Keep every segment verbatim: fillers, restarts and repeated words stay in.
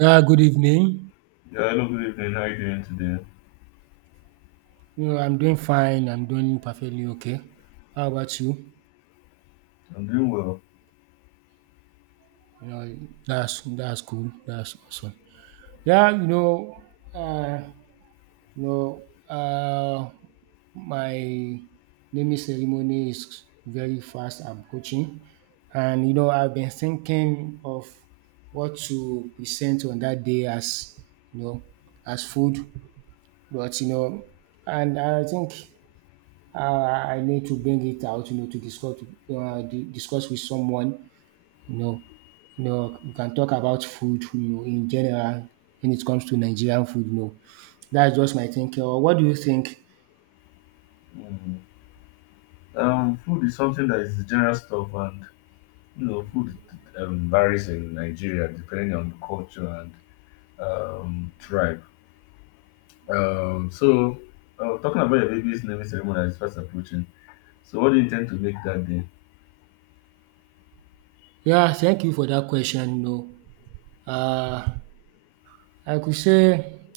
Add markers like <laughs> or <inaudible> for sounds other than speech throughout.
Ah, good evening. Yeah, hello, good evening. How are you doing today? You know, I'm doing fine. I'm doing perfectly okay. How about you? I'm doing well. You know, that's that's cool. That's awesome. Yeah, you know, uh, you know, uh, my naming ceremony is very fast approaching, and you know, I've been thinking of what to present on that day as you know as food, but you know, and I think uh, I need to bring it out, you know, to discuss uh, di- discuss with someone. you know, you know, we can talk about food, you know, in general, when it comes to Nigerian food, you know. That's just my thinking. Or what do you think? Mm. Um, food is something that is general stuff, and you know, food um, varies in Nigeria depending on the culture and um, tribe. Um, so, uh, talking about your baby's naming ceremony that is fast approaching. So, what do you intend to make that day? Yeah, thank you for that question. You know, uh, I could say,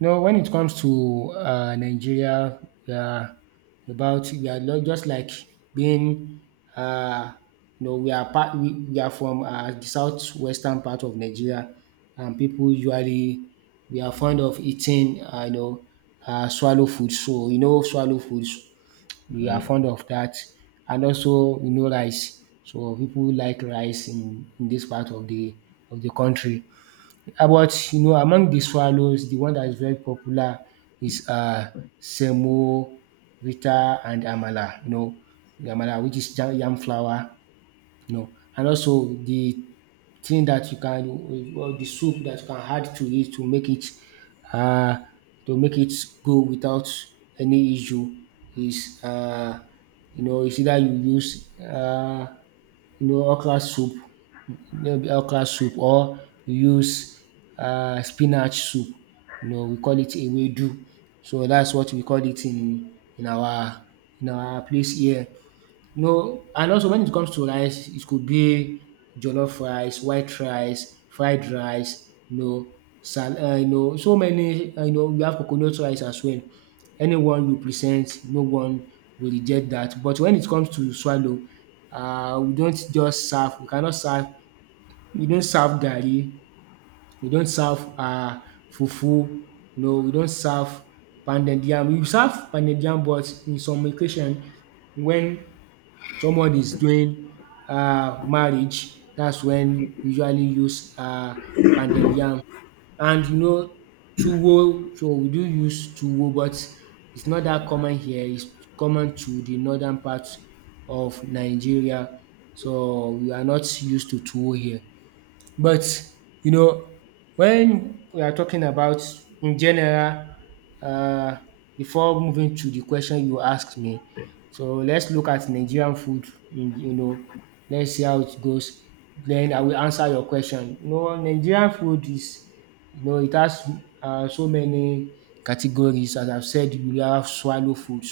no, when it comes to uh, Nigeria, we are about we are lo- just like being, uh, you know, we are part we, we are from uh, the southwestern part of Nigeria, and people usually, we are fond of eating, uh, you know, uh, swallow food. So you know, swallow foods, we are fond Mm. of that, and also you know rice. So people like rice in, in this part of the of the country. About you know Among the swallows, the one that is very popular is uh semo, rita and amala, you know amala, which is jam, yam flour, no. And also the thing that you can, or the soup that you can add to it to make it uh to make it go without any issue is uh you know is either you use uh you know okra soup, maybe okra soup, or you use uh spinach soup, you know we call it ewedu. So that's what we call it in in our in our place here, no. And also when it comes to rice, it could be jollof rice, white rice, fried rice, you know, sal- uh, you know, so many, uh, you know, we have coconut rice as well. Anyone you present, no one will reject that. But when it comes to swallow, uh, we don't just serve, we cannot serve, we don't serve garri, we don't serve uh, fufu, you know, we don't serve pounded yam. We serve pounded yam, but in some occasion, when someone is doing um marriage, that's when we usually use um pounded yam. And you know tuwo, so we do use tuwo, but it's not that common here, it's common to the northern part of Nigeria. So we are not used to tuwo here. But, you know, when we are talking about in general, uh, before moving to the question you asked me, so let's look at Nigerian food. in- You know, let's see how it goes. Then I will answer your question. You know, Nigerian food is You know, it has um so many categories. As I've said, we have swallow foods,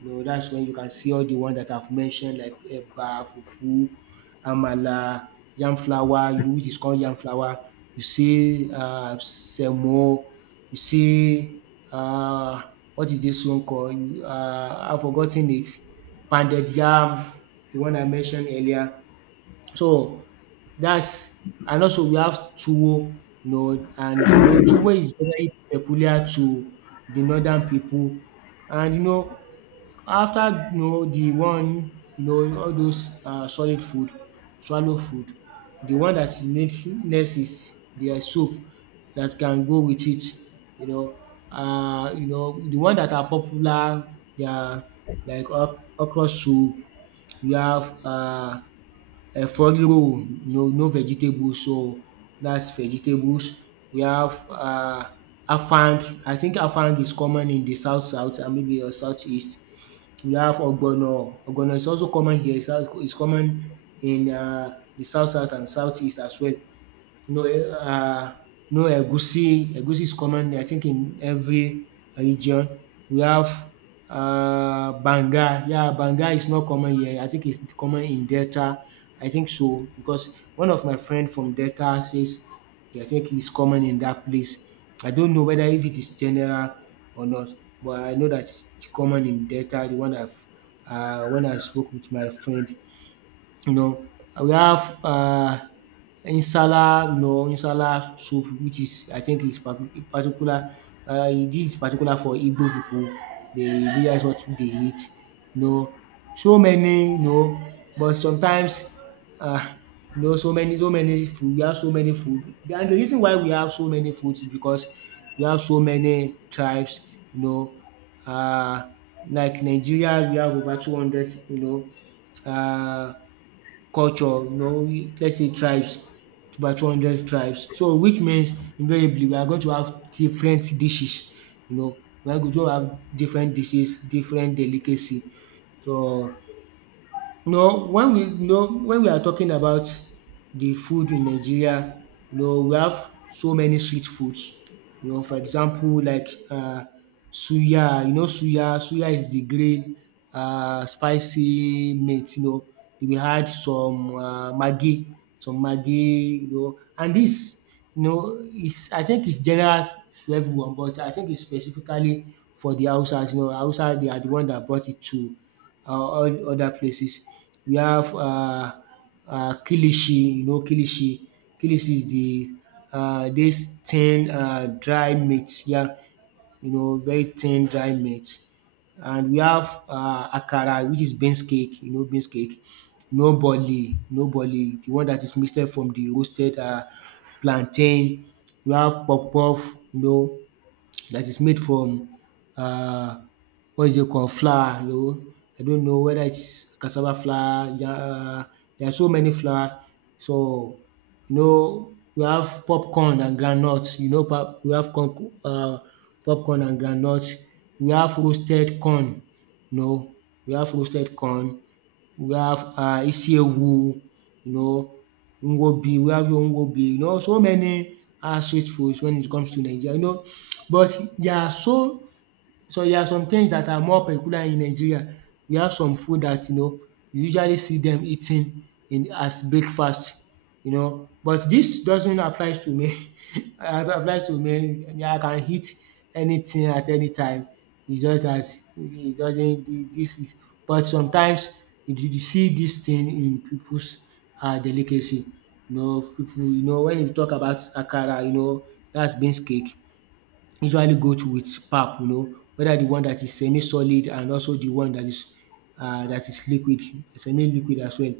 you know that's when you can see all the one that I've mentioned, like eba, fufu, amala, yam flour, you know which is called yam flour. You see um semo, you see um what is this one called um I've forgotten it, pounded yam, the one I mentioned earlier. So, that's, and also we have tuwo, you know, and you know tuwo is very peculiar to the northern people. And you know, after you know the one, you know, all those um solid food, swallow food, the one that you need next is the soup that can go with it, you know. uh, you know, the one that are popular, they are like ok okra soup, we have uh um front row no no vegetables, so that's vegetables. We have um afang, I think afang is common in the south south, and maybe or southeast. We have ogbono, ogbono is also common here. It's al- it's common in um the south south and southeast as well. No, um no, egusi. Egusi is common, I think, in every region. We have um banga. Yeah, banga is not common here. I think it's common in Delta. I think so, because one of my friend from Delta says, yeah, I think it's common in that place. I don't know whether if it is general or not, but I know that it's common in Delta, the one I've um when I spoke with my friend, you know, we have uh insala, you know insala soup, which is, I think, is par- particular. Uh, this is particular for Igbo people, dey dats what they eat, you know. So many, you know but sometimes uh, you know so many, so many food we have so many food, and the reason why we have so many food is because we have so many tribes, you know uh, like Nigeria, we have over two hundred, you know uh. culture, you know let's say tribes, over two hundred tribes. So which means invariably we are going to have different dishes, you know we are going to have different dishes, different delicacy. So, no, when we no when we are talking about the food in Nigeria, you know, we have so many street foods. You know, for example, like uh, suya. You know, suya. Suya is the green uh, spicy meat. You know, we had some uh, maggi, some maggi. You know, and this, you know is, I think it's general to everyone, but I think it's specifically for the Hausas. You know, Hausa, they are the one that brought it to, or all other places. We have uh, uh, kilishi, you know, kilishi. Kilishi is the uh, this thin uh, dry meat, yeah, you know, very thin dry meat. And we have uh, akara, which is beans cake, you know, beans cake. No boli, no boli, the one that is mixed from the roasted uh, plantain. We have puff puff, you know, that is made from uh, what is it called, flour, you know. I don't know whether it's cassava flour, ja uh, there are so many flour. So you know we have popcorn and groundnut, you know pop we have corn um popcorn and groundnut, we have roasted corn, you know we have roasted corn, we have uh isiewu, you know, ngwobi, we have ngwobi, you know so many um street foods when it comes to Nigeria, you know. But they are so so there are some things that are more peculiar in Nigeria. We have some food that, you know you usually see them eating in as breakfast, you know but this doesn't apply to me <laughs> It applies to me. I mean, I can eat anything at any time. It's just that it doesn't This is but sometimes you you see this thing in people's um delicacy. You know people. You know when you talk about akara, you know that's beans cake, usually go to with pap, you know, whether the one that is semi-solid, and also the one that is uh, that is liquid, semi-liquid as well.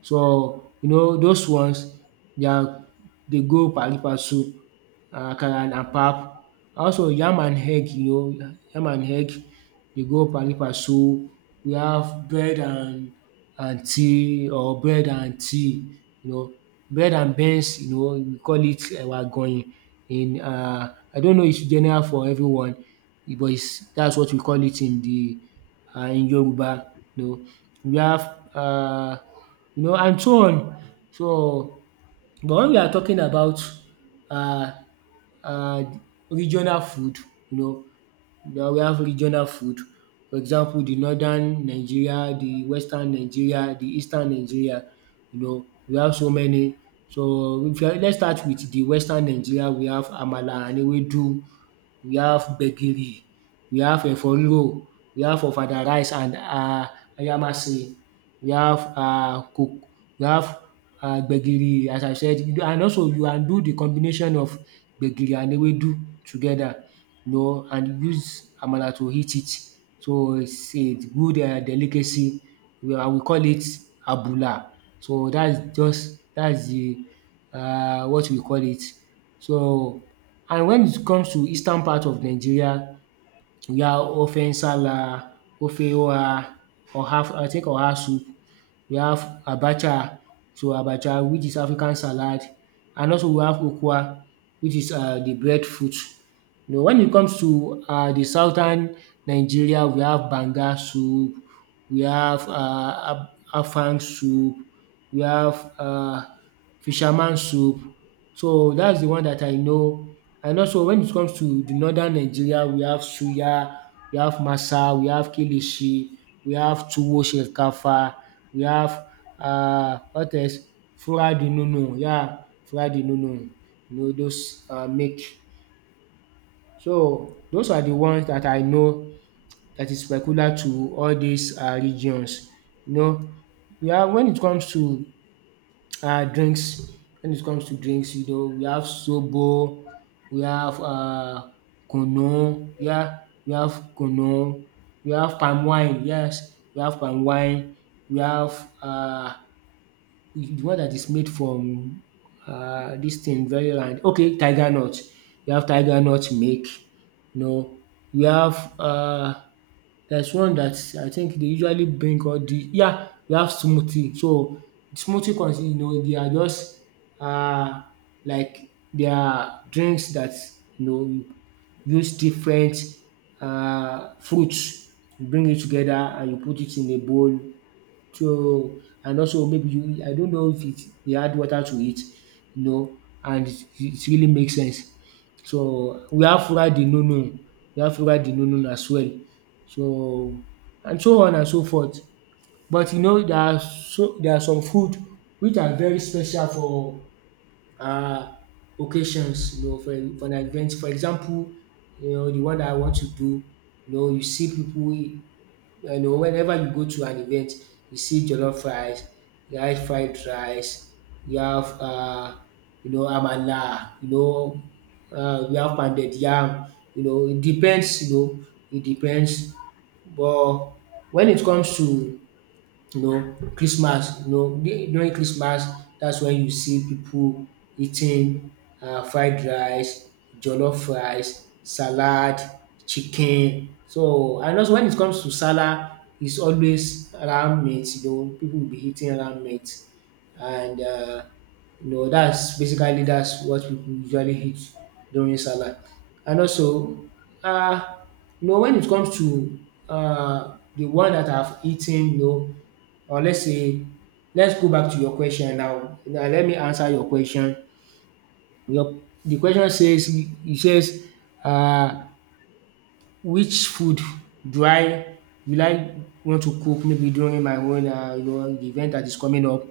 So you know those ones, they are, they go pari passu, um akara and pap. Also yam and egg, you know, yam and egg dey go pallipa. So we have bread and and tea, or bread and tea, you know, bread and beans, you know we call it ewa agoyin in, Uh, I don't know it's general for everyone, but it's, that's what we call it in the uh, in Yoruba, you know. We have uh, you know and so on. So but when we are talking about uh uh, regional food, you know, yeah, we have regional food. For example, the northern Nigeria, the western Nigeria, the eastern Nigeria, you know, we have so many. So if you, let's start with the western Nigeria, we have amala and ewedu, we have gbegiri, we have efo riro, we have ofada rice and um ayamase, we have um cook. We have um gbegiri, as I said you do- and also you can do the combination of gbegiri and ewedu together, you know and use amala to eat it. So it's a good um delicacy, and we call it abula. So that's just, that's the um what we call it. So, and when it comes to eastern part of Nigeria, we have ofe nsala, ofe oha, oha, I think oha soup, we have abacha, so abacha, which is African salad, and also we have ukwa, which is um the breadfruit. You know, when it comes to um the southern Nigeria, we have banga soup, we have um afang soup, we have um fisherman soup. So that's the one that I know. And also when it comes to the northern Nigeria, we have suya, we have masa, we have kilishi, we have tuwo shinkafa, we have um what else? Fura di nono, yeah, fura di nono. You know those um make so those are the ones that I know that is peculiar to all these um regions. You know, we have when it comes to um drinks, when it comes to drinks, you know, we have sobo, we have uh kunu, yeah, we have kunu, we have palm wine, yes, we have palm wine, we have uh. The one that is made from um dis thing very round. Okay, tiger nut. You have tiger nut milk, no. Know, you have um there's one that I think they usually bring all the yeah, you have smoothie. So smoothie consists. You know they are just uh like they are drinks that you know you use different uh fruits, you bring it together and you put it in a bowl so and also maybe you I don't know if it they add water to it, you know, and it it really makes sense. So we have fura de nono, we have fura de nono as well. So and so on and so forth. But you know there are so there are some food which are very special for um occasions, you know, for for an event. For example, you know, the one that I want to do, you know, you see people you know whenever you go to an event you see jollof rice, you have fried rice, you have um you know amala, you know um you have pounded yam, you know it depends you know it depends. But when it comes to you know Christmas you know du- during Christmas. That's when you see people eating um fried rice, jollof rice, salad, chicken. So and also when it comes to salad it's always ram meat you know people will be eating ram meat and um you know that's basically that's what pipu usually eat during salad. And also um you know when it comes to um the one that I've eaten you know or let's say let's go back to your question now. Now let me answer your question. Your the question says it says um which food do I will I want to cook maybe during my own um you know the event that is coming up.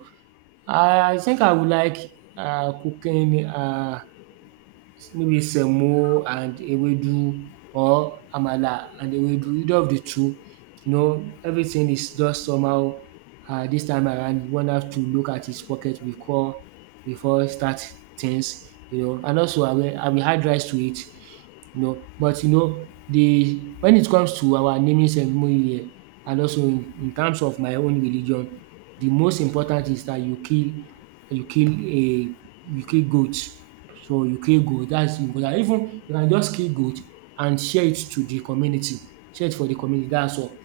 I think I would like um cooking um maybe semo and ewedu or amala and ewedu, either of the two, you know, everything is just somehow um dis time around one have to look at his pocket before before start things, you know. And also I will I will add rice to it you know. But you know the when it comes to our naming ceremony here and also in in terms of my own religion, the most important is that you kill you kill a you kill goat. So you kill goat. That's important. Even you can just kill goat and share it to the community, share it for the community dats all.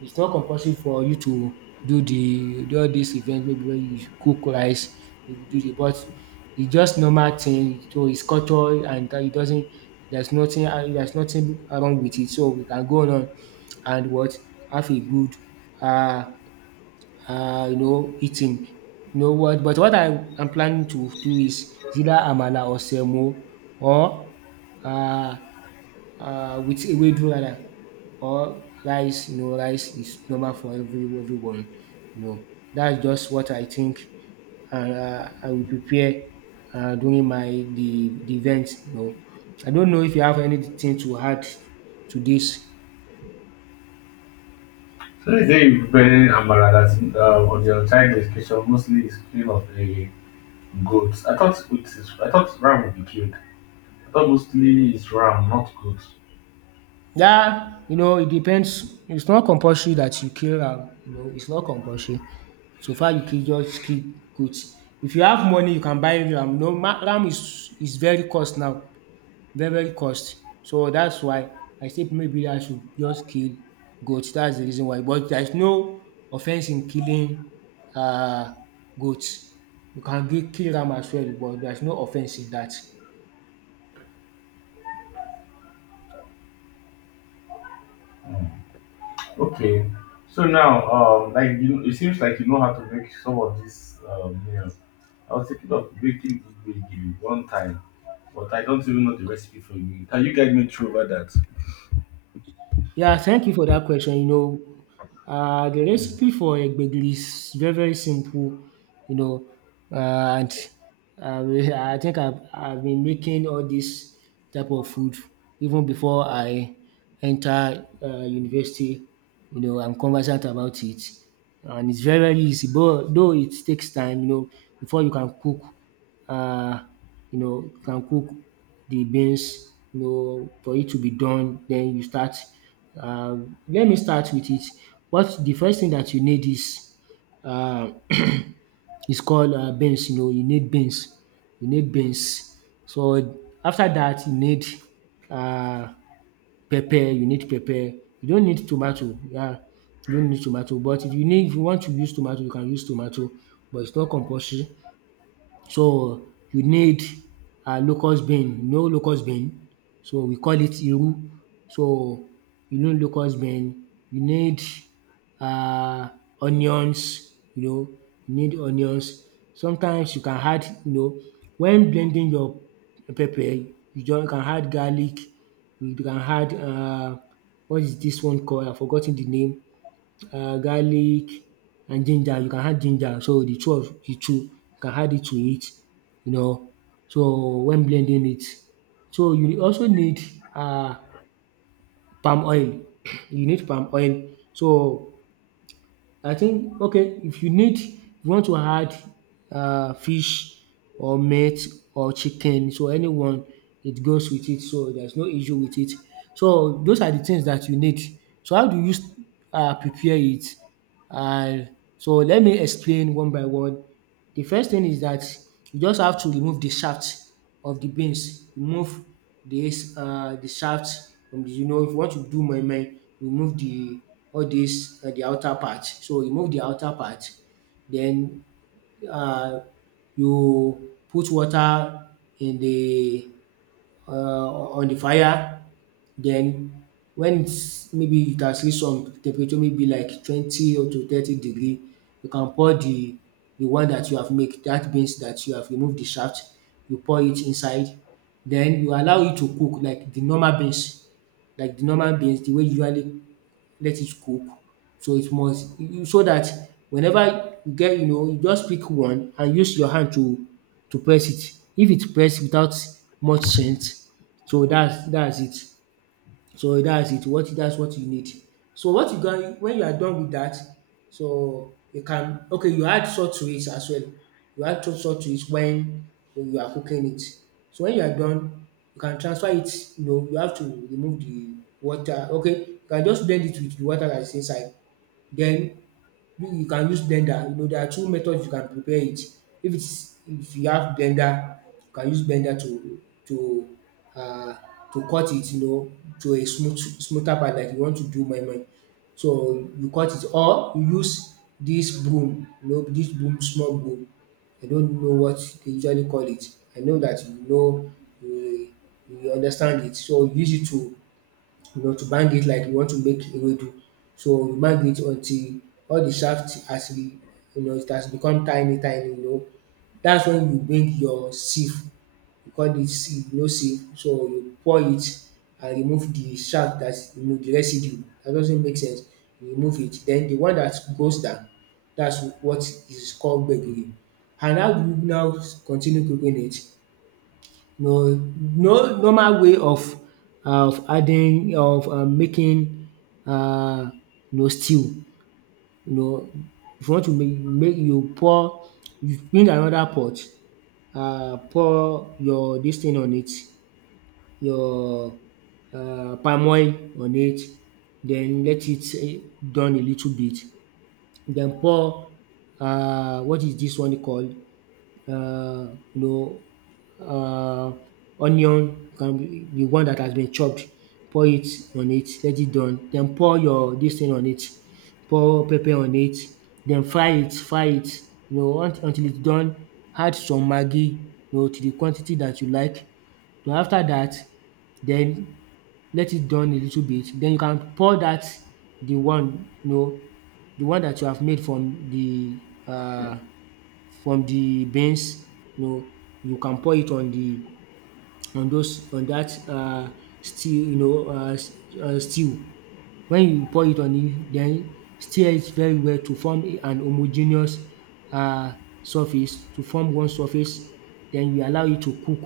It's not compulsory for you to do the de all this event maybe wey you cook rice you do the but it's just normal thing to his culture and it doesn't there's nothing there's nothing wrong with it. So we can go on and what have a good um um you know eating. You know what but what I am planning to do is either amala or semo or um um with ewedu rather or rice you know rice is normal for every everyone you know. That's just what I think and uh, I will prepare uh, during my the, the event. No, I don't know if you have anything to add to this. So, today, day you preparing amara. That's uh, on your child education mostly is cream of a goat. I thought it is, I thought ram would be killed. I thought mostly it's ram, not goat. Yeah, you know, it depends. It's not compulsory that you kill am. You know, it's not compulsory. So far, you can just kill goat. If you have money, you can buy ram. No, ma- ram is is very cost now. Very very cost. So that's why I say maybe I should just kill goat. That's the reason why. But there is no offense in killing um goat. You can gi- kill ram as well but there's no offense in that. Okay. So now, um, like you, it seems like you know how to make some of this um, meal. I was thinking of making gbegiri one time, but I don't even know the recipe for you. Can you guide me through over that? Yeah, thank you for that question. You know, uh, the recipe for egbegli is very, very simple, you know, uh, and uh, we- I think I've, I've been making all this type of food even before I enter uh, university. You know, I'm conversant about it, and it's very, very easy, but though it takes time, you know, before you can cook uh, you know, can cook the beans, you know, for it to be done. Then you start. Uh, let me start with it. What the first thing that you need is uh, <clears throat> is called uh, beans. You know, you need beans. You need beans. So after that, you need uh, pepper. You need pepper. You don't need tomato. Yeah, you don't need tomato. But if you need, if you want to use tomato, you can use tomato. But it's not compulsory. So you need um locust bean, you know locust bean? So we call it iru. So you need locust bean, you need um onions, you know, you need onions. Sometimes you can add you know when blending your pepper you just can add garlic, you can add um what is this one called I forgot ten the name um garlic and ginger. You can add ginger. So the two of the two you can add it to it, you know. So when blending it, so you also need uh palm oil. <clears throat> You need palm oil. So I think okay if you need if you want to add uh, fish or meat or chicken so anyone it goes with it so there's no issue with it. So those are the things that you need. So how do you uh, prepare it? And so let me explain one by one. The first thing is that you just have to remove the shaft of the beans. Remove this uh, the shaft from the you know if you want to do moimoi remove the all this um the outer part. So remove the outer part then uh, you put water in the uh, on the fire. Then when it's maybe it has reached some temperature maybe like twenty or to thirty degree, you can pour the the one that you have make that means that you have removed the shaft, you pour it inside. Then you allow it to cook like the normal beans, like the normal beans the way you usually let it cook. So it must You so that whenever you get you know you just pick one and use your hand to to press it. If it press without much strength so dats that is it. So that's it, what that's what you need. So what you going when you are done with that, so you can okay you add salt to it as well. You add to- salt to it when when you are cooking it. So when you are done, you can transfer it, you know, you have to remove the water. Okay, you can just blend it with the water that is inside. Then you you can use blender. You know there are two methods you can prepare it. If it's if you have blender, you can use blender to to uh to cut it you know to a smooth smoother part like you want to do my moi. So you cut it or you use this broom you know dis broom small broom. I don't know what they usually call it. I know that you know you you understand it so you use it to you know, to bang it like you want to make ewedu. So you bang it until all the shaft has been you know, it has become tiny tiny, you know. That's when you bring your sieve, we call it sieve, you know sieve. So you pour it and remove the shaft that you know the residue that doesn't make sense, you remove it. Then the one that goes down, that's what is called gbegiri. And how do you now continue cooking it? No no normal way of uh, of adding of um making uh you know stew. You know if you want to make make you pour you bring another pot uh pour your this thing on it, your uh palm oil on it then let it eh, done a little bit then pour uh what is this one called uh, you know, uh, onion can be the one that has been chopped. Pour it on it, let it done. Then pour your this thing on it. Pour pepper on it. Then fry it, fry it. You know, unt- until it's done. Add some maggi, you know, to the quantity that you like. Then after that, then let it done a little bit. Then you can pour that the one, you know, the one that you have made from the uh from the beans, you know, you can pour it on the on those on that uh stew, you know, uh s- uh, stew. When you pour it on it then stir it very well to form a- an homogeneous uh surface, to form one surface. Then you allow it to cook.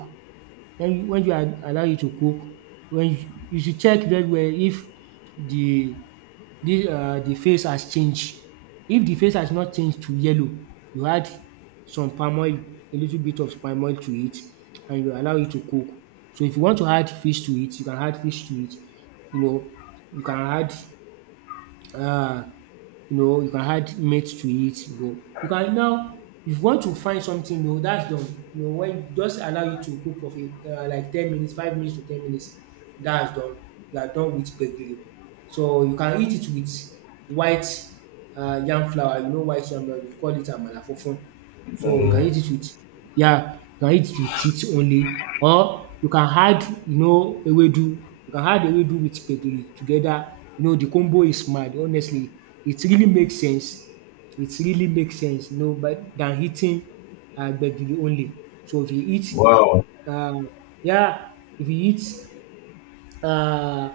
When you when you are allow you to cook, when you you should check very well if the this uh the face has changed. If the face has not changed to yellow, you add some palm oil, a little bit of palm oil to it and you allow it to cook. So if you want to add fish to it, you can add fish to it, you know, you can add uh, you know, you can add meat to it. You know, you can now if you want to find something, you know, that's done. You know, when Just allow you to cook for a, uh, like ten minutes, five minutes to ten minutes, that's done. You are done with gbegiri. So you can eat it with white uh, yam flour. You know, white yam flour. We call it amala fufun. So you can Mm, eat it with yeah, you can eat it with it only, or you can add you know ewedu. You can add ewedu with gbegiri together. You know the combo is mad, honestly. It really makes sense. It really makes sense, you know, but than eating uh, gbegiri only. So if you eat wow. um yeah, if you eat uh,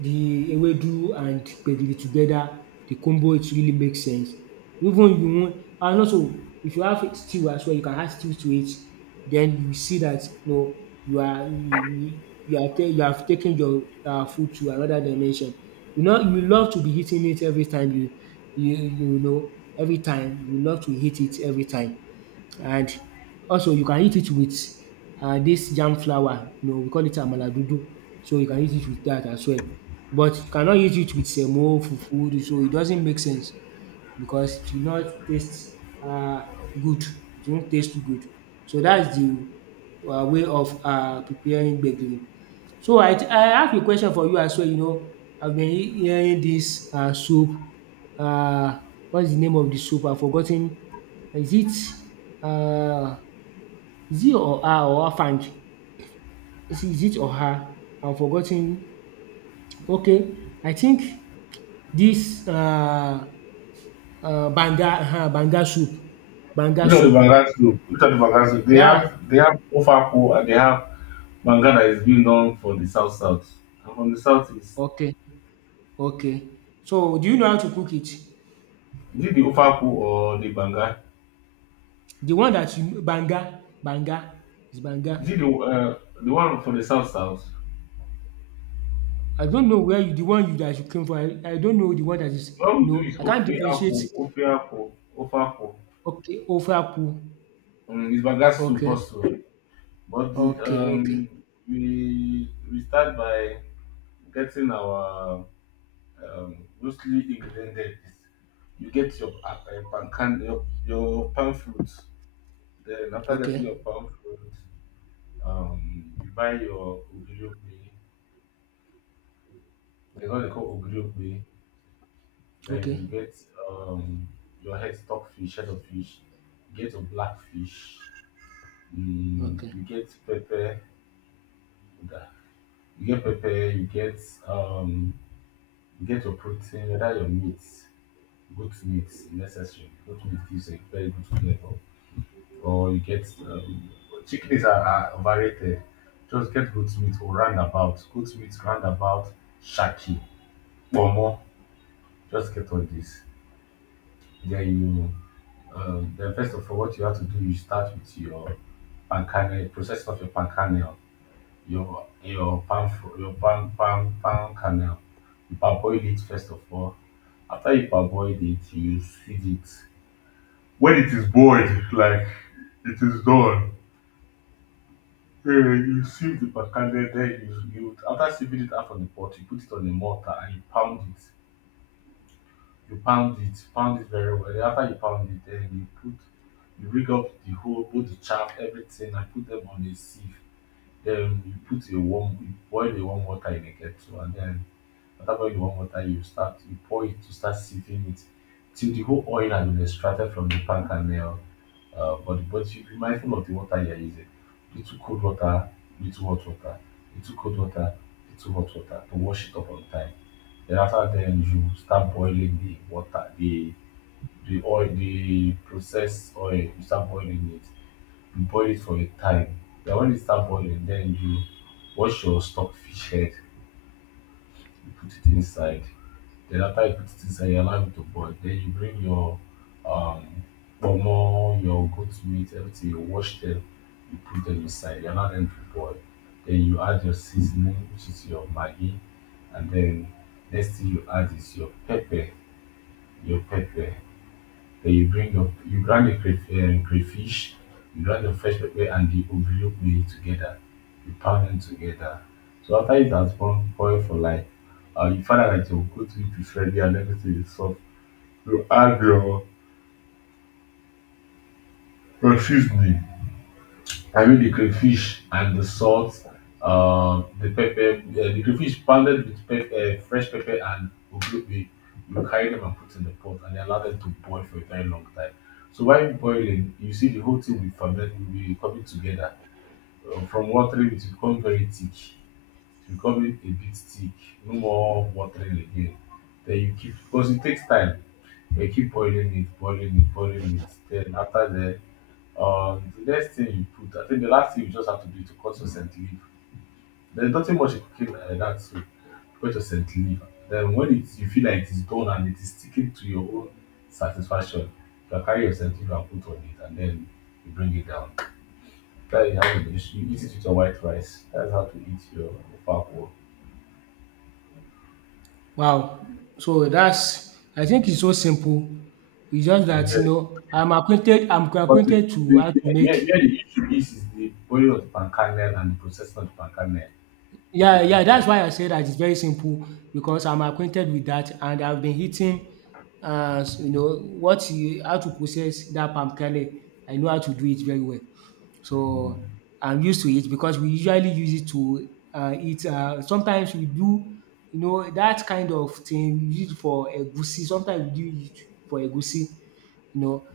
the ewedu and gbegiri together, the combo, it really makes sense. Even, you wan and also, if you have stew as well, you can add stew to it. Then you see that you know you are you you are ta- you have taken your um food to another dimension. You know you love to be eating it every time you you you know every time You love to eat it every time. And also you can eat it with um dis yam flour you know we call it amala dodo, so you can eat it with that as well. But you cannot eat it with semo, fufu, so it doesn't make sense because it will not taste um good, it won't taste good. So that's the um way of um preparing gbegiri. So I I have a question for you as well you know, I've been he- hearing this um soup. um what's the name of the soup? I've forgotten. is it um is it or her or afang? Is is it or her? I've forgotten. Okay, I think this um Uh, banga, uh-huh, banga soup, banga Look at the soup. Banga soup. Look at the Banga soup. They Yeah. have they have Ofaku and they have Banga that is being known for the South South. And from the South is Okay. Okay. So do you know how to cook it? is it the Ofaku or the Banga? The one that you banga, banga is Is it banga. the uh, the one for the South South? I don't know where you the one you that you came from. I, I don't know the one that is. What we do No, is I can't Ofe Akwu, differentiate. Ofe Akwu, Ofe Akwu. Okay, ofaku. Um, it's Bangasu Okay. Bosu. But Okay. Okay. um, we we start by getting our um, mostly ingredient there is you get your uh, uh, palm can your, your palm fruit. Then after getting your Okay. palm fruit, um, you buy your ogiriope. They what they call ogiriope. Then you Okay. get um, your head stock fish, head of fish. You get your black fish. Mm, Okay. you get pepper. You get pepper, you get um you get your protein, whether your meat, goat meat necessary. Goat meat gives a very good flavor. Or you get um chickens are, are overrated. Just get goat meat or roundabout. Goat meat roundabout shaki. Pomo. Just get all this. Then you um then first of all what you have to do you start with your pan kernel, processing of your pan kernel your your palm fr- your palm palm palm kernel. You parboil it first of all. After you parboil it, you sieve it. When it is boiled, like it is done, eh, you sieve the palm kernel. Then you, you after sieving it out from the pot, you put it on the mortar and you pound it. You pound it, pound it very well. Then after you pound it, then you put you rig up the whole put the chaff everything and put them on a sieve. Then you put a warm you boil the warm water in a kettle and then after boiling the warm water, you start you pour it, you start sieving it till the whole oil has been extracted from the pan kernel uh, uh, body. But you be mindful of the water you are using. Little cold water, little hot water, little cold water, little hot water to wash it up on time. Then after then you start boiling the water, the the oil, the processed oil. You start boiling it. You boil it for a time. Then when it start boiling, then you wash your stock fish head. You put it inside. Then after you put it inside, you allow it to boil. Then you bring your um pomo, your goat meat, everything, you wash them, you put them inside, you allow them to boil. Then you add your seasoning, which is your Maggi, and then next thing you add is your pepper, your pepper. Then you bring your you grind the cray um, crayfish, you grind your fresh pepper and the ogiri together. You pound them together. So after it has gone boil for like um you find out that your go to preferred and everything is soft, you add your your seasoning, I mean the crayfish and the salt, uh, the pepper, uh, the crayfish pounded with pep- uh, fresh pepper and oglobe. You carry them and put in the pot and allow them to boil for a very long time. So while boiling, you see the whole thing will ferment, will be coming together. Uh, from watery, it will become very thick, it's becoming a bit thick, no more watering again. Then you keep because it takes time. You keep boiling it, boiling it, boiling it. Then after that, um, the next thing you put, I think the last thing you just have to do is to cut your scent leaf. There's nothing much in cooking like that, so cut your scent leaf. Then when it, you feel like it's done and it is sticking to your own satisfaction, you can carry your scent leaf and put on it, and then you bring it down. That is how you, you eat it with your white rice. That's how to eat your ofako. Wow. So that's I think it's so simple. It's just that, you Yes. know, I'm acquainted. I'm But the, acquainted to the, how the, to yeah, make. yeah, the issue is, is the oil of the palm kernel and the processing of the palm kernel. It Yeah, could be yeah, that's like why I say that it's very simple because I'm acquainted with that and I've been eating, uh, s- you know, what you, how to process that palm kernel. I know how to do it very well. So mm, I'm used to it because we usually use it to uh, eat. Uh, sometimes we do, you know, that kind of thing we use it for egusi. Sometimes we do it for egusi you know.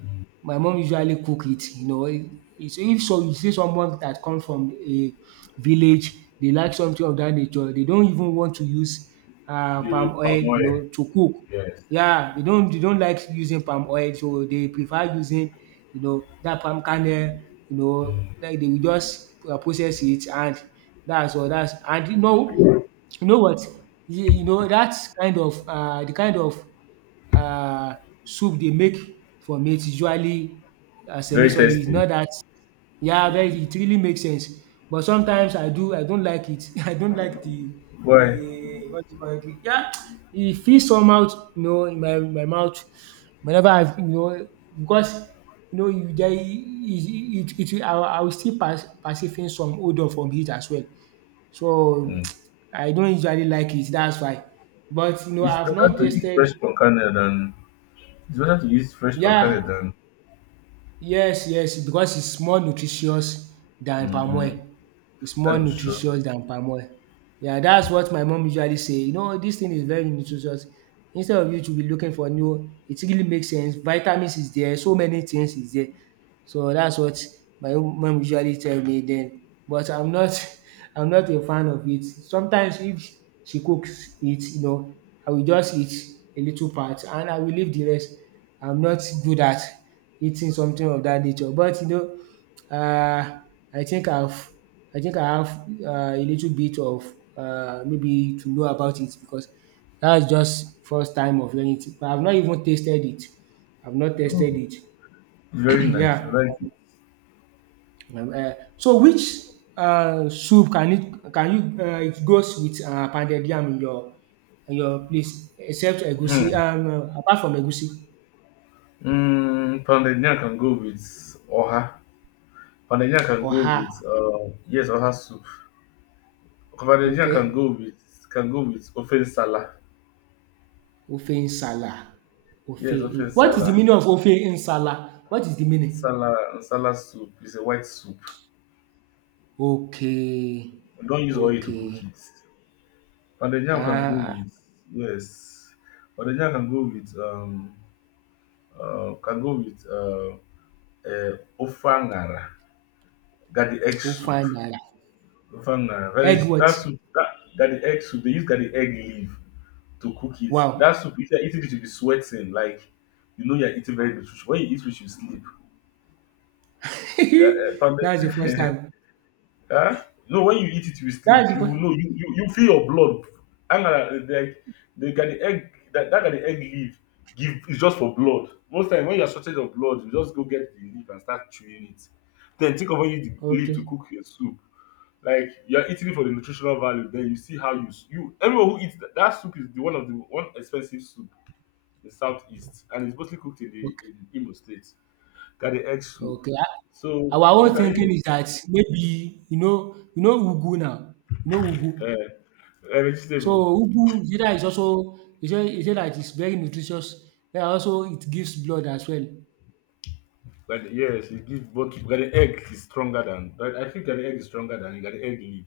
My mom usually cook it, you know. If if so you see someone that come from a village, they like something of that nature, they don't even want to use uh the palm oil, palm you oil. know, to cook. Yes. Yeah, they don't they don't like using palm oil, so they prefer using, you know, that palm kernel, you know, like they will just uh, process it, and that's all. That's and you know you know what you, you know that kind of, uh the kind of, um soup they make for meat, usually um Very semi-solid. It's tasty. not that. Yeah, very, it really makes sense. But sometimes I do I don't like it. <laughs> I don't like the. Why? The what do you call it? The, yeah, e feel somehow, you know, in my my mouth whenever I, you know, because you know you there it. it it I will, I will still, per perceiving some odour from it as well. So <tsk> I don't usually like it, that's why. But you know It's I've better not to eat tasted. than than- it's better to fresh palm Yeah, kernel than yes, yes, because it's more nutritious than palm oil. It's more that with short oil. nutritious than palm oil. Yeah, that's what my mom usually say. You know, this thing is very nutritious. Instead of you to be looking for new, it really makes sense. Vitamins is there, so many things is there. So that's what my mom usually tell me then, but I'm not. <laughs> I'm not a fan of it. Sometimes if she cooks it, you know, I will just eat a little part and I will leave the rest. I'm not good at eating something of that nature. But you know, uh, I think I've I think I have, uh, a little bit of, uh, maybe to know about it because that's just first time of learning it. But I've not even tasted it. I've not tested Oh, it. it's very <clears throat> nice. You Yeah. like it. Um, eh, so which uh, soup can it can you, uh, it goes with, uh, pounded yam in your in your place except egusi, Hmm. um, uh, apart from egusi? Mm, pounded yam can go with oha. Pounded yam can go Oha, with uh yes oha soup. Pounded yam can okay. go with can go with ofe nsala. Ofe Nsala. Ofe. Yes, ofe in- What is the nsala. meaning of Ofe Nsala? What is the meaning? Salad, salad soup is a white soup. Okay, We don't use oil to cook okay. it. Pounded yam can go Ah, with yes. Pounded yam can go with um uh, can go with uh, uh ofangara. Gadi egg Ofe soup. Nsala. Ofangara. Very Egg what? that soup that gadi egg soup. They use gadi egg leaf to cook it. That Wow. soup if you're eating it you'll be sweating like you know you're eating very little. When you eat which you sleep. Ga- Uh, <laughs> pound- That's the first time. huh? No, when you eat it, you That's sleep. the You first. know, you, you, you feel your blood I'm gonna like they got the egg that, that got the egg leaf give is just for blood. Most time when you're shortage of blood, you just go get the leaf and start chewing it. Then think of when you use the leaf to Okay, cook your soup. Like you're eating it for the nutritional value, then you see how you s- you everyone who eats that, that soup is the one of the one expensive soup in southeast and it's mostly cooked in the okay. in Imo State. Got the egg soup. Okay, ah, So our you own can thinking eat is that maybe, you know, you know ugu now, you know ugu. uh, a So vegetable. ugu is either is also is just it just that it's very nutritious, and also it gives blood as well. But yes, it gives but but the egg is stronger than but I think that the egg is stronger than you got the egg leaf.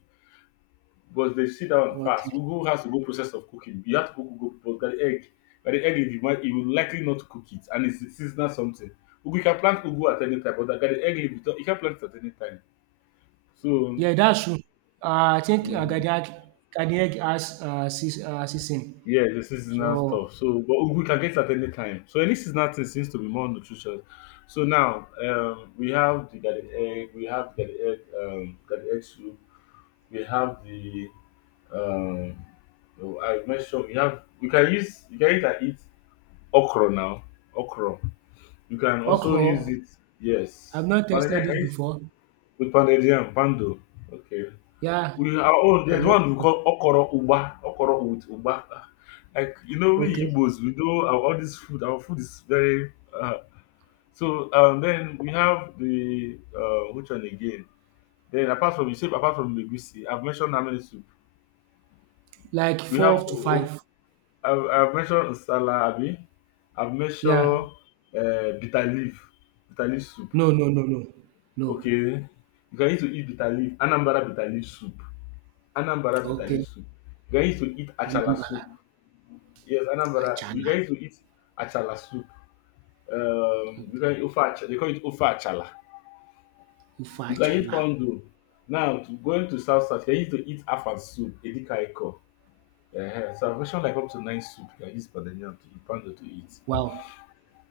Because they sit down and Okay. fast. Ugu has the whole process of cooking. You have to cook ugu, but by the egg, by the egg, you might, you will likely not cook it, and it's seasonal something. Ugu, you can plant ugu at any time, but by the egg, leaf, you don't- you can plant it at any time. So, Yeah, that's true. Ah, I think, ah, garden mm, egg garden egg has, uh seas ah season. yeah, the seasonal So stuff. So, but ugu you can get it at any time. So, any seasonal thing seems to be more nutritious. So now, um, we have the garden egg, we have the garden egg, um, garden egg soup, we have the um, oh, I mentioned we have we can use you can either eat okra now. Okra. You can also use okro, it. Yes. I've not Pounded tested yam. Can it you before. with pounded yam? Pando. Okay. Yeah, We our own. I've There's not one we tested it. call okoro uba. Okoro with uba. Ah, like you know, we Okay. Igbos, we do our, all this food. Our food is very. Uh, so um, then we have the uh, which one again? Then apart from you say apart from legusi, I've mentioned how many soup. Like We four have. to O- five. I've, I've mentioned salad. Abi. I've Yeah. mentioned uh, bitter leaf, bitter leaf soup. No, no, no, no. No. Okay. You can used to eat bitter leaf, Anambra bitter leaf soup. Anambra bitter Okay. leaf soup. You can used to eat achala Anambra, soup. Yes, Anambra. You Achala, can used to eat achala soup. Um, you can ofe achala. They call it ofe achala. Ife You can eat Achala. pondo. Now, to going to South South, you can used to eat afan soup, edikaiko. Uh, so, I've mentioned like up to nine soup you can use pandemonium to eat, pondo to eat. Wow!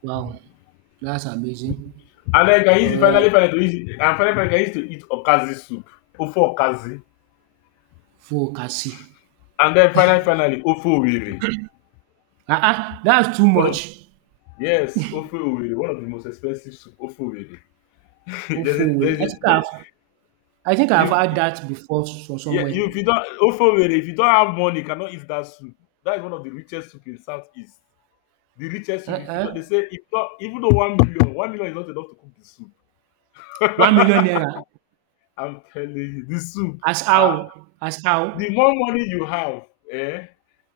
Wow! That's amazing. And then you can use, Oya finally, finally, to eat, and finally, finally, you can use to eat okazi soup, ofo okazi. Fokasi. And then finally, finally, ofo owiri. Ah ah! That's too One of much. yes, ofe Owerri, one of the most expensive soup, ofe Owerri. Oh, <laughs> There's a Ofowe. I there's a think there I've I think I've you heard that before from yeah, somewhere. you if you don't ofe Owerri, if you don't have money, you cannot eat that soup. That is one of the richest soup in Southeast. The richest Uh, soup, if you uh. don't they say if not even though one million, one million is not enough to cook the soup. One million naira, I'm telling you, the soup, as ah, how? As the how? more money you have, eh,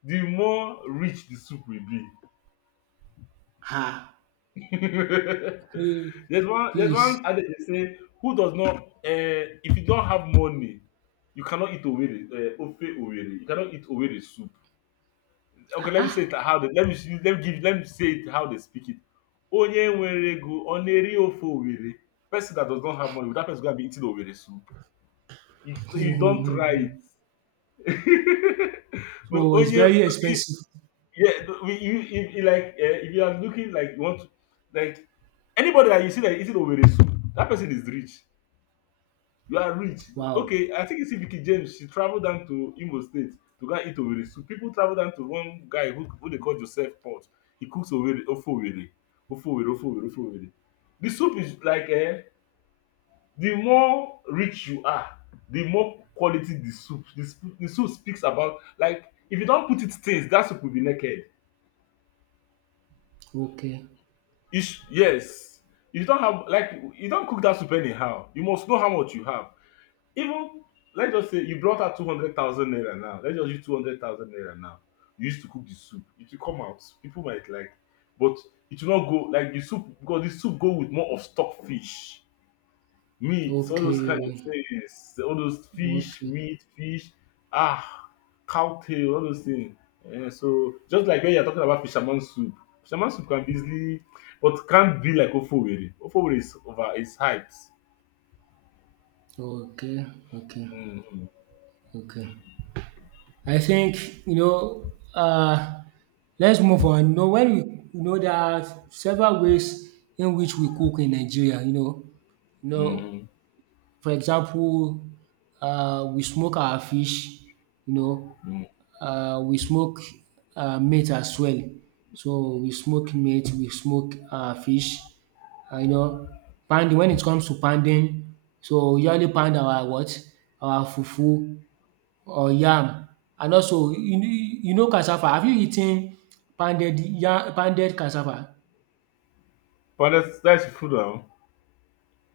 the more rich the soup will be. Ah! <laughs> Hey! there's one there's This, one adage they say who does not uh, if you don't have money you cannot eat owere uh, ofe owere you cannot eat owere soup okay ah, let me say ah! it how they let me see- let me give let me say it how they speak it onye nwere ego ọ na-eri ofe owere person that does not have money that person go and be eating owere soup you, you don't try it <laughs> no So it's onye very no, I- expensive. yeah no, we- you, if, if, like uh, if you are looking like you want to like anybody that you see that is in Oweresu, that person is rich. You are rich. Wow! Okay, I think you see Vicky James. She traveled down to Imo State to go and eat Oweresu. People travel down to one guy who, who they call Joseph Port. He cooks Owere, Ofowere, Ofowere, Ofowere, Ofowere. The soup is like eh, the more rich you are, the more quality the soup. The, sp- the soup speaks about like if you don't put it stains, that soup will be naked. Okay, You yes, you don't have like you don't cook that soup anyhow. You must know how much you have Even let's just say you brought out two hundred thousand naira now. Let's just use two hundred thousand naira now. You used to cook the soup. It will come out. People might like, but it will not go like the soup because the soup go with more of stock fish, meat, all those kind of okay, things. All those fish, okay, meat, fish, ah, cow tail, all those things. Eh, so just like when you're talking about fisherman soup, fisherman soup can be easily, but can't be like Ofowere. Ofowere is over its height. okay, okay, Mm, okay. I think you know. Uh, let's move on. You know, when we, you know, there are several ways in which we cook in Nigeria. You know, you know, mm, for example, uh, we smoke our fish. You know, mm. uh, we smoke, uh, meat as well. So we smoke meat, we smoke, uh, fish. Uh, you know, pounding. When it comes to pounding, so we usually pound our what, our fufu or yam. And also, you know you know cassava, have you eaten pounded yam, pounded cassava? But that's that's food now.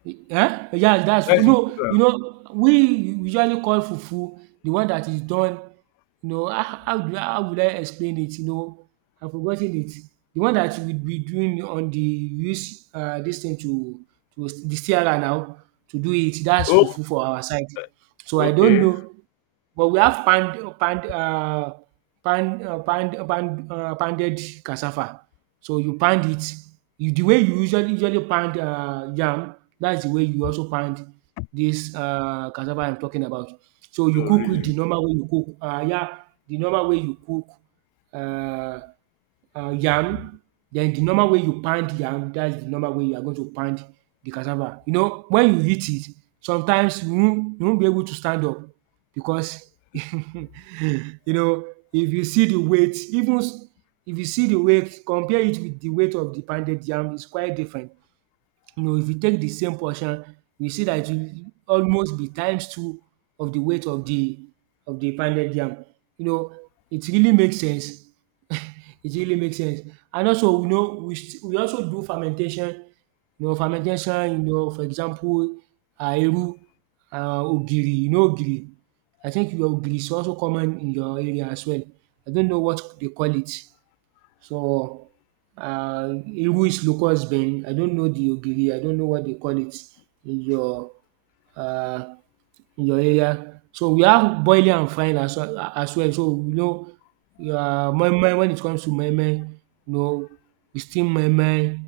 um Yes, that's, you That's food know now. you know, we usually call fufu the one that is done. You know, how how do how will I explain it? You know, I've forgotten it. The one that we be doing on the use, uh this thing to, to the C R now to do it, that's Oh, fufu for our side. So I don't okay. know. But we have pound pound uh, pound um pound pound um pounded cassava. So you pound it, you the way you usually usually pound, uh yam, that's the way you also pound this, uh cassava I'm talking about. So you Oh, cook it the really? normal way you cook, um yeah, the normal way you cook, Uh uh, yam. Then the normal way you pound yam, that's the normal way you are going to pound the cassava. You know, when you eat it, sometimes you won't, you won't be able to stand up because <laughs> you know, if you see the weight, even s- if you see the weight, compare it with the weight of the pounded yam, it's quite different. You know, if you take the same portion, you see that it will almost be times two of the weight of the of the pounded yam. You know, it really makes sense. <laughs> It really makes sense. And also, you know, we st- we also do fermentation. You know, fermentation, you know, for example, um iru, um ogiri. You know ogiri? I think your ogiri is also common in your area as well. I don't know what they call it. So, uh, Iris Lukosben, I don't know the Ogiri, I don't know what they call it in your, uh, in your area. So we have boiling and frying as well. As well. So you know, uh, moi moi, when it comes to moi moi, you know, we steam moi moi. You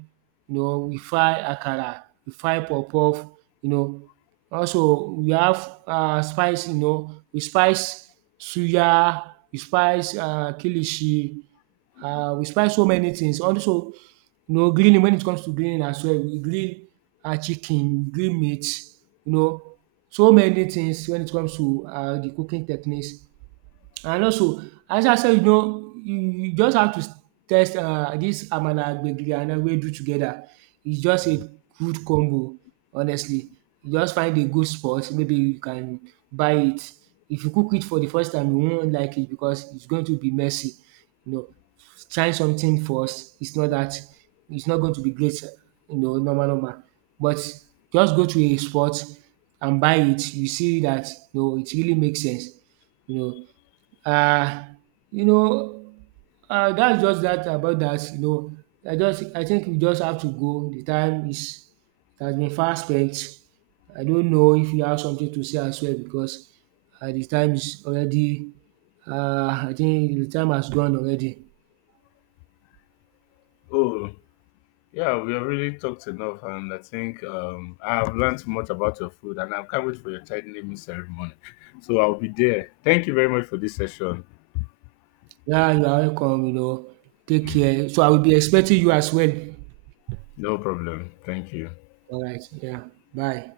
know, we fry akara, we fry puff puff, you know. Also we have, uh, spice, you know, we spice suya, we spice, uh, kilishi. Uh, we spice so many things. Also, you know, grilling, when it comes to grilling as well, we grill um chicken, we grill meat, you know, so many things when it comes to, uh the cooking techniques. And also, as I said, you know, you you just have to test, uh this amala, gbegiri and ewedu together. It's just a good combo, honestly. You just find a good spot, maybe you can buy it. If you cook it for the first time you won't like it because it's going to be messy, you know. Try something first, it's not that it's not going to be great, you know, normal normal. But just go to a spot and buy it, you see that, no, it really makes sense, you know, um you know um that's just that about that. You know, I just I think we just have to go. The time is it has been fast spent. I don't know if you have something to say as well because, um de time is already, um I think the time has gone already. Oh, I really talked enough, and I think um, I have learned much about your food, and I can't wait for your child naming ceremony. <laughs> So I'll be there. Thank you very much for this session. Yeah, you are welcome, you know. Take care. So I will be expecting you as well. No problem. Thank you. Alright, yeah, bye.